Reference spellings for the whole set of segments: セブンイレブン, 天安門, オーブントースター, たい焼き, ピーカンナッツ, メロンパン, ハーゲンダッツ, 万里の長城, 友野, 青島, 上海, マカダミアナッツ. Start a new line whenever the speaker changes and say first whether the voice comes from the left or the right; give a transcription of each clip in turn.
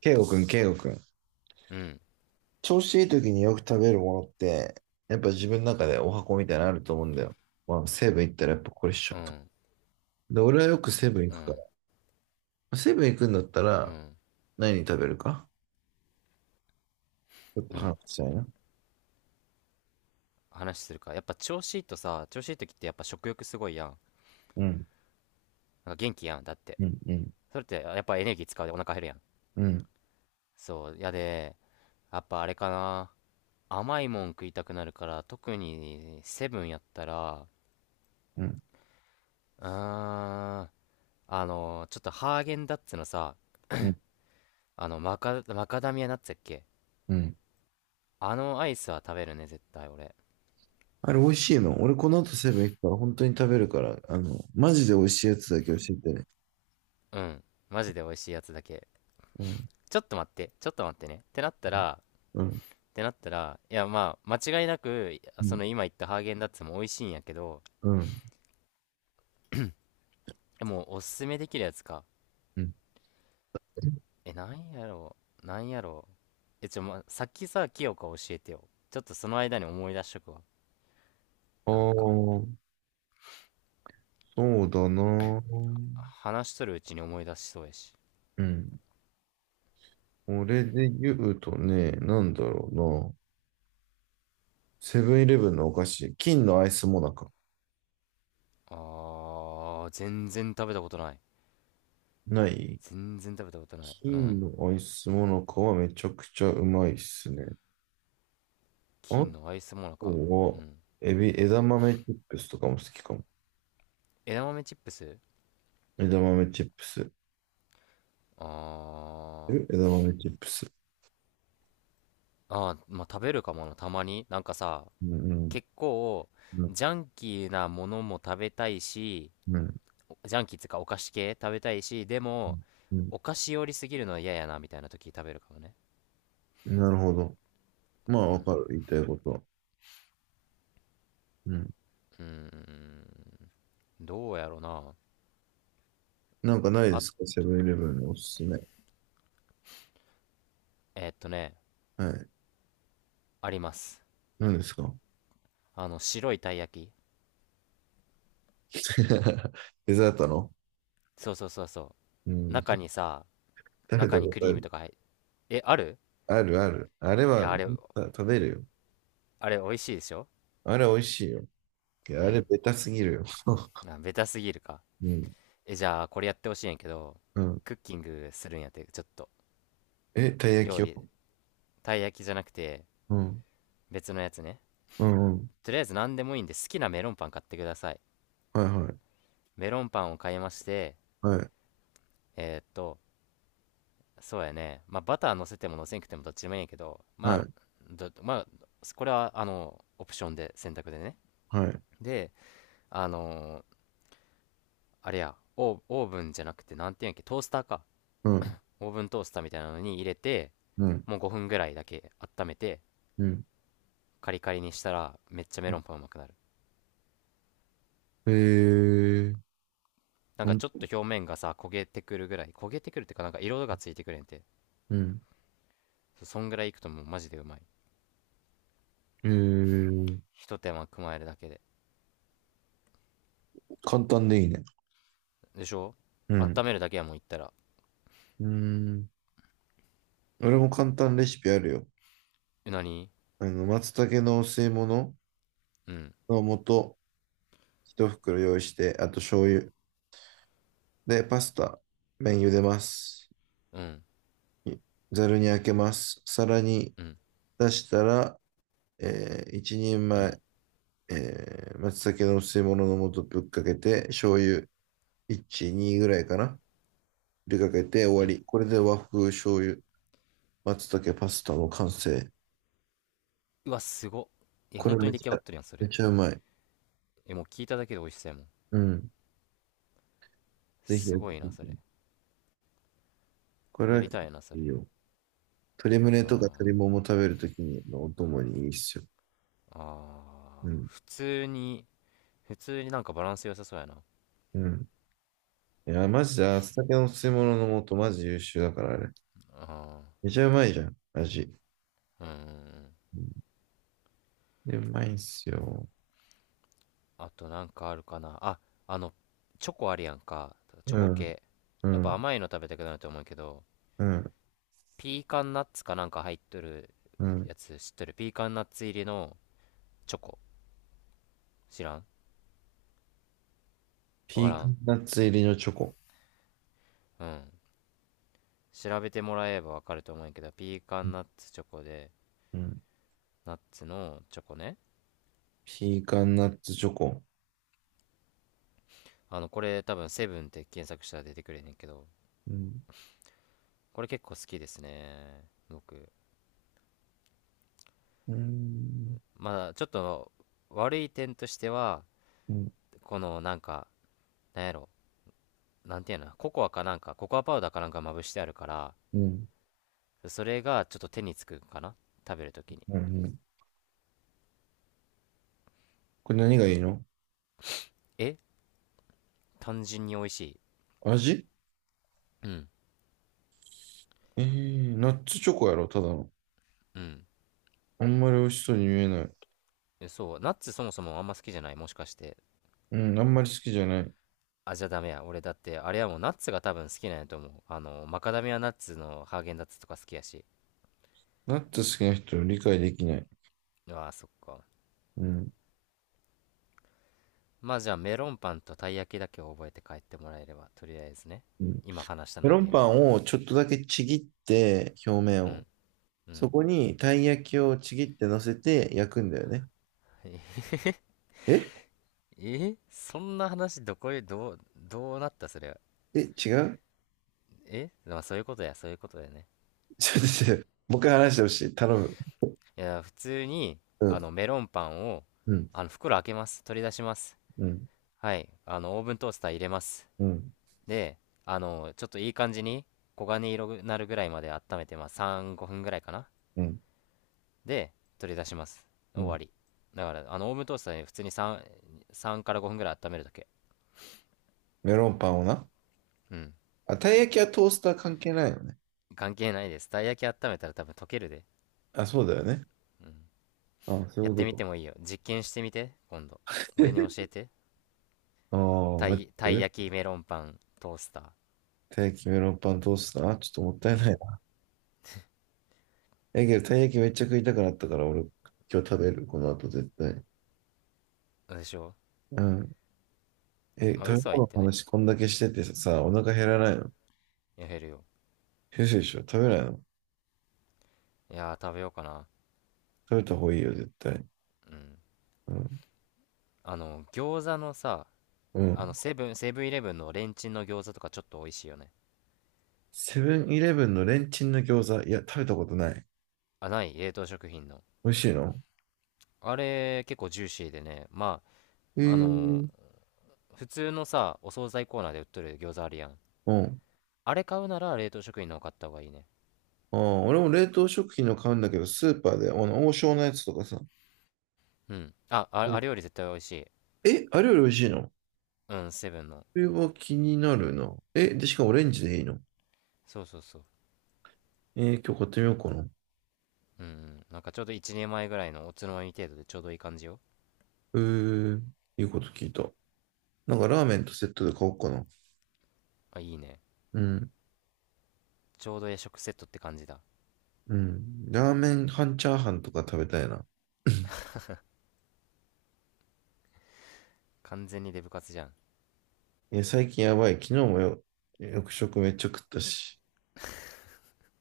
right: ケイゴくん、ケイゴくん。
left: うん、
right: 調子いい時によく食べるものって、やっぱ自分の中でお箱みたいなのあると思うんだよ。まあ、セブン行ったらやっぱこれしち
left: う
right: ゃうと。
left: ん、
right: で、俺はよくセブン
left: う
right: 行くか
left: ん、
right: ら。セブン行くんだった
left: う
right: ら、
left: ん、
right: 何食べるかちょっ
left: う
right: と
left: ん。
right: 話したいな。
left: 話するか。やっぱ調子いいとさ、調子いい時ってやっぱ食欲すごいやん。
right: うん、
left: なんか元気やん、だって。
right: うん、うん、
left: それってやっぱエネルギー使うでお腹減るやん。
right: うん、
left: そう、やで、やっぱあれかな。甘いもん食いたくなるから、特にセブンやったら、
right: うん、
left: うーん、ちょっとハーゲンダッツのさ、
right: うん、
left: マカダミアナッツやっけ、
right: うん。
left: あのアイスは食べるね、絶対俺。
right: あれ美味しいの？俺この後セブン行くから本当に食べるから、マジで美味しいやつだけ教えてね。
left: うん。マジで美味しいやつだけ。
right: うん、
left: ちょっと待って、ちょっと待ってね。ってなったら、
right: うん、うん、
left: いやまあ、間違いなく、その今言ったハーゲンダッツも美味しいんやけど、
right: うん、
left: えもうおすすめできるやつか。
right: うん。
left: え、なんやろなんやろう。さっきさ、清香教えてよ。ちょっとその間に思い出しとくわ。
right: あ
left: なんか、
right: あ、そうだな。
left: 話しとるうちに思い出しそうやし。
right: うん。俺で言うとね、なんだろうな。セブンイレブンのお菓子、金のアイスモナカ。
left: あー、全然食べたことない。
right: ない。
left: 全然食べたことない。う
right: 金
left: ん。
right: のアイスモナカはめちゃくちゃうまいっすね。あ
left: 金
right: と
left: のアイスモナカ。う
right: は、
left: ん。
right: エビ、枝豆チップスとかも好きかも。
left: 枝豆チップス、
right: 枝豆チップス。
left: あー。
right: 枝豆チップス。
left: あー、まあ、食べるかもな、たまに。なんかさ、
right: うん、
left: 結構
right: うん、
left: ジャンキーなものも食べたいし、
right: うん、
left: ジャンキーっていうかお菓子系食べたいし、で
right: う
left: も
right: ん。うん。
left: お菓子寄りすぎるのは嫌やなみたいな時食べるかもね。
right: なるほど。まあ、わかる。言いたいことは。うん。
left: うーん、どうやろうな。
right: なんかないで
left: あ、
right: すか、セブンイレブンのおすすめ。
left: えーっとね、
right: はい。
left: あります。
right: 何ですか？
left: あの白いたい焼き、
right: デザートの？
left: そうそうそうそ
right: う
left: う。
right: ん。
left: 中にさ、
right: 食べ
left: 中
right: た
left: に
right: こ
left: ク
right: とあ
left: リーム
right: る。
left: とか入っ、えある。
right: あるある。あれ
left: い
right: は。
left: やあれ、
right: あ、食べるよ。
left: あれ美味しいでしょ。
right: あれ美味しいよ。あ
left: う
right: れ
left: ん、
right: ベタすぎるよ。
left: あベタすぎるか。
right: うん。
left: えじゃあこれやってほしいんやけど、
right: うん。
left: クッキングするんやって、ちょっと
right: え、たい焼
left: 料
right: きを。
left: 理、たい焼きじゃなくて
right: うん。
left: 別のやつね。
right: うんうん。
left: とりあえず何でもいいんで好きなメロンパン買ってください。
right: はいはい。
left: メロンパンを買いまして、
right: はい。
left: えーっとそうやね、まあバター乗せても乗せんくてもどっちでもいいんやけど、
right: は
left: まあ
right: い。
left: どまあこれはあのオプションで選択でね。
right: はい。
left: で、あのーあれや、オーブンじゃなくてなんていうんやっけ、トースターか、
right: うん。
left: オーブントースターみたいなのに入れて、
right: うん。
left: もう5分ぐらいだけ温めて、
right: うん。
left: カリカリにしたらめっちゃメロンパンうまくなる。
right: へえ。
left: なん
right: ほ
left: か
right: ん
left: ちょっと表面がさ焦げてくるぐらい、焦げてくるっていうか、なんか色がついてくれんて、
right: うん。
left: そんぐらいいくともうマジでうまい。
right: へえ、
left: ひと手間加えるだけで。
right: 簡単でいいね。
left: でしょ、
right: う
left: 温
right: ん。
left: めるだけやもん言ったら。
right: うん。俺も簡単レシピあるよ。
left: え、なに？
right: 松茸のお吸い物
left: うん、
right: の素、一袋用意して、あと醤油。で、パスタ、麺茹でます。
left: うん、
right: ざるにあけます。皿に
left: うん、
right: 出したら、一人
left: うん、
right: 前、松茸の吸い物の素ぶっかけて、醤油1、2ぐらいかな。ぶっかけて終
left: う
right: わ
left: ん。
right: り。これで和風醤油、松茸パスタの完成。
left: うわ、すごっ。え、
right: こ
left: 本
right: れ
left: 当に
right: め
left: 出来
right: ち
left: 上が
right: ゃ、
left: ってるやん、そ
right: め
left: れ。
right: ちゃうまい。
left: え、もう聞いただけで美味しそうやもん。
right: うん。ぜひ
left: す
right: やって
left: ごい
right: み
left: な、そ
right: て。
left: れ。
right: これ
left: や
right: は
left: りたいな、そ
right: いい
left: れ。
right: よ。鶏胸とか鶏
left: あ
right: もも食べるときのお供にいいっすよ。う
left: あー、
right: ん。
left: 普通に、普通になんかバランス良さそうやな。
right: うん。いや、マジで、松茸の吸い物の素、マジ優秀だから、あれ。
left: あ
right: めちゃうまいじゃん、味。
left: ー、うーん。
right: で、うまいんすよ。
left: あとなんかあるかな。あ、あの、チョコあるやんか。チ
right: う
left: ョコ
right: ん、
left: 系。
right: う
left: やっぱ
right: ん、
left: 甘いの食べたくなると思うけど、
right: うん、
left: ピーカンナッツかなんか入っとる
right: うん。
left: やつ知っとる？ピーカンナッツ入りのチョコ、知らん？わ
right: ピ
left: か
right: ーカ
left: らん？
right: ンナッツ入りのチョコ。
left: うん、調べてもらえばわかると思うんやけど、ピーカンナッツチョコで、
right: うん。
left: ナッツのチョコね。
right: ピーカンナッツチョコ。
left: あのこれ多分セブンって検索したら出てくれんねんけど、
right: うん、
left: これ結構好きですね、僕。
right: うん、
left: まあちょっと悪い点としては、
right: うん、
left: このなんか、なんやろなんていうの、ココアかなんか、ココアパウダーかなんかまぶしてあるから、
right: うん、
left: それがちょっと手につくかな、食べるときに。
right: うん。これ何がいいの？
left: え、単純に美味しい。
right: 味？
left: うん、
right: ナッツチョコやろ、ただの。
left: うん。
right: あんまり美味しそうに見えない。
left: そう、ナッツそもそもあんま好きじゃない、もしかして。
right: うん、あんまり好きじゃない。
left: あ、じゃあダメや。俺だって、あれはもうナッツが多分好きなんやと思う。あの、マカダミアナッツのハーゲンダッツとか好きやし。
right: ナッツ好きな人を理解できない。
left: うわあ、そっか。
right: うん、
left: まあじゃあメロンパンとたい焼きだけを覚えて帰ってもらえれば、とりあえずね。
right: うん。
left: 今話した
right: メ
left: の
right: ロ
left: で
right: ンパ
left: よ。
right: ンをちょっとだけちぎって、表面
left: う
right: を。
left: ん、う
right: そ
left: ん。
right: こにたい焼きをちぎって乗せて焼くんだよね。え。
left: えそんな話どこへどう、どうなったそれは。
right: え違う。
left: えまあそういうことや、そういうことやね。
right: ちょっと待っ
left: うん。
right: て、もう一回話してほしい。頼む。
left: いや、普通に、
right: う
left: あ
right: ん、
left: の、メロンパンを、
right: うん、
left: あの、袋開けます。取り出します。
right: うん、
left: はい。あの、オーブントースター入れます。
right: うん、
left: で、あの、ちょっといい感じに、黄金色になるぐらいまで温めて、まあ、3、5分ぐらいかな。
right: うん、
left: で、取り出します。
right: う
left: 終
right: ん。
left: わり。だから、あの、オーブントースターで普通に3から5分ぐらい温めるだけ。
right: メロンパンをな。
left: うん。
right: あ、たい焼きはトースター関係ないよね。
left: 関係ないです。たい焼き温めたら多分溶けるで。
right: あ、そうだよね。あ、そう
left: や
right: い
left: っ
right: うこ
left: てみ
right: とか。
left: てもいいよ。実験してみて、今度。俺に教 えて。
right: ああ、待って
left: たい
right: る。
left: 焼きメロンパントースター。
right: たい焼きメロンパントースターちょっともったい
left: う
right: ない
left: ん。
right: な。え、けどたい焼きめっちゃ食いたくなったから、俺、今日食べる。この後絶対。
left: どうでしょう。
right: うん。え、食
left: まあ嘘
right: べ
left: は
right: 物
left: 言っ
right: の
left: てない、
right: 話こんだけしててさ、お腹減らないの？
left: や減るよ。
right: 先生でしょ？食べないの？
left: いやー食べようかな。
right: 食べた方がいいよ、絶対。
left: うん、
right: うん。
left: あの餃子のさ、
right: う
left: あの
right: ん。
left: セブンセブンイレブンのレンチンの餃子とかちょっと美味しいよね。
right: セブンイレブンのレンチンの餃子、いや、食べたことない。
left: あ、ない？冷凍食品の、
right: 美味しいの？
left: あれ結構ジューシーでね。
right: う
left: あ
right: ー
left: の
right: ん。
left: 普通のさお惣菜コーナーで売っとる餃子あるやん、
right: うん。
left: あれ買うなら冷凍食品の方買った方がいいね。
right: ああ、俺も冷凍食品の買うんだけど、スーパーで、王将のやつとかさ。
left: うん、あ、
right: う
left: ああ
right: ん。
left: れより絶対美味しい。
right: え、あれより美味しいの？こ
left: うん、セブンの。
right: れは気になるな。え、で、しかもオレンジでいいの？
left: そうそうそう。
right: 今日買ってみようかな。
left: うん、うん、なんかちょうど1年前ぐらいのおつまみ程度でちょうどいい感じよ。
right: えー、いいこと聞いた。なんかラーメンとセットで買おうかな。
left: あ、いいね。
right: うん、
left: ちょうど夜食セットって感じだ。
right: うん。ラーメン半チャーハンとか食べたいな。
left: 完全にデブ活じゃん。
right: 最近やばい。昨日もよ、よく食めっちゃ食ったし。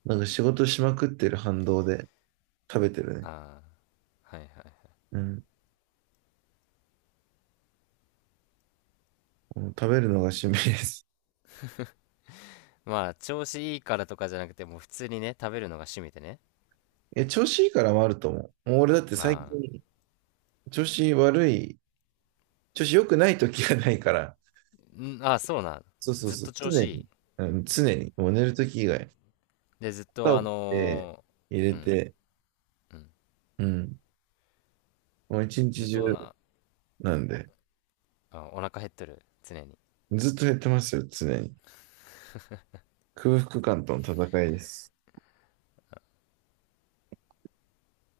right: なんか仕事しまくってる反動で、食べてるね。
left: ああ、はいはい。
right: うん。もう食べるのが趣味です。
left: まあ、調子いいからとかじゃなくて、もう普通にね、食べるのが趣味でね。
right: え、調子いいからもあると思う。もう俺だって最
left: あ
right: 近、調子悪い、調子良くない時がないから、
left: あ、ん、ああ、そうな。
right: そうそう
left: ずっ
right: そ
left: と
right: う、
left: 調
right: 常
left: 子い
right: に、
left: い。
right: うん、常に、もう寝る時以外、
left: で、ずっと
right: 肩
left: あ
right: をって
left: の
right: 入
left: ー
right: れ
left: うん、
right: て、
left: うん。
right: うん、もう一
left: ず
right: 日
left: っ
right: 中
left: と
right: なんで、
left: あ、お腹減っとる。常に。
right: ずっと減ってますよ、常に。空腹感との戦いです。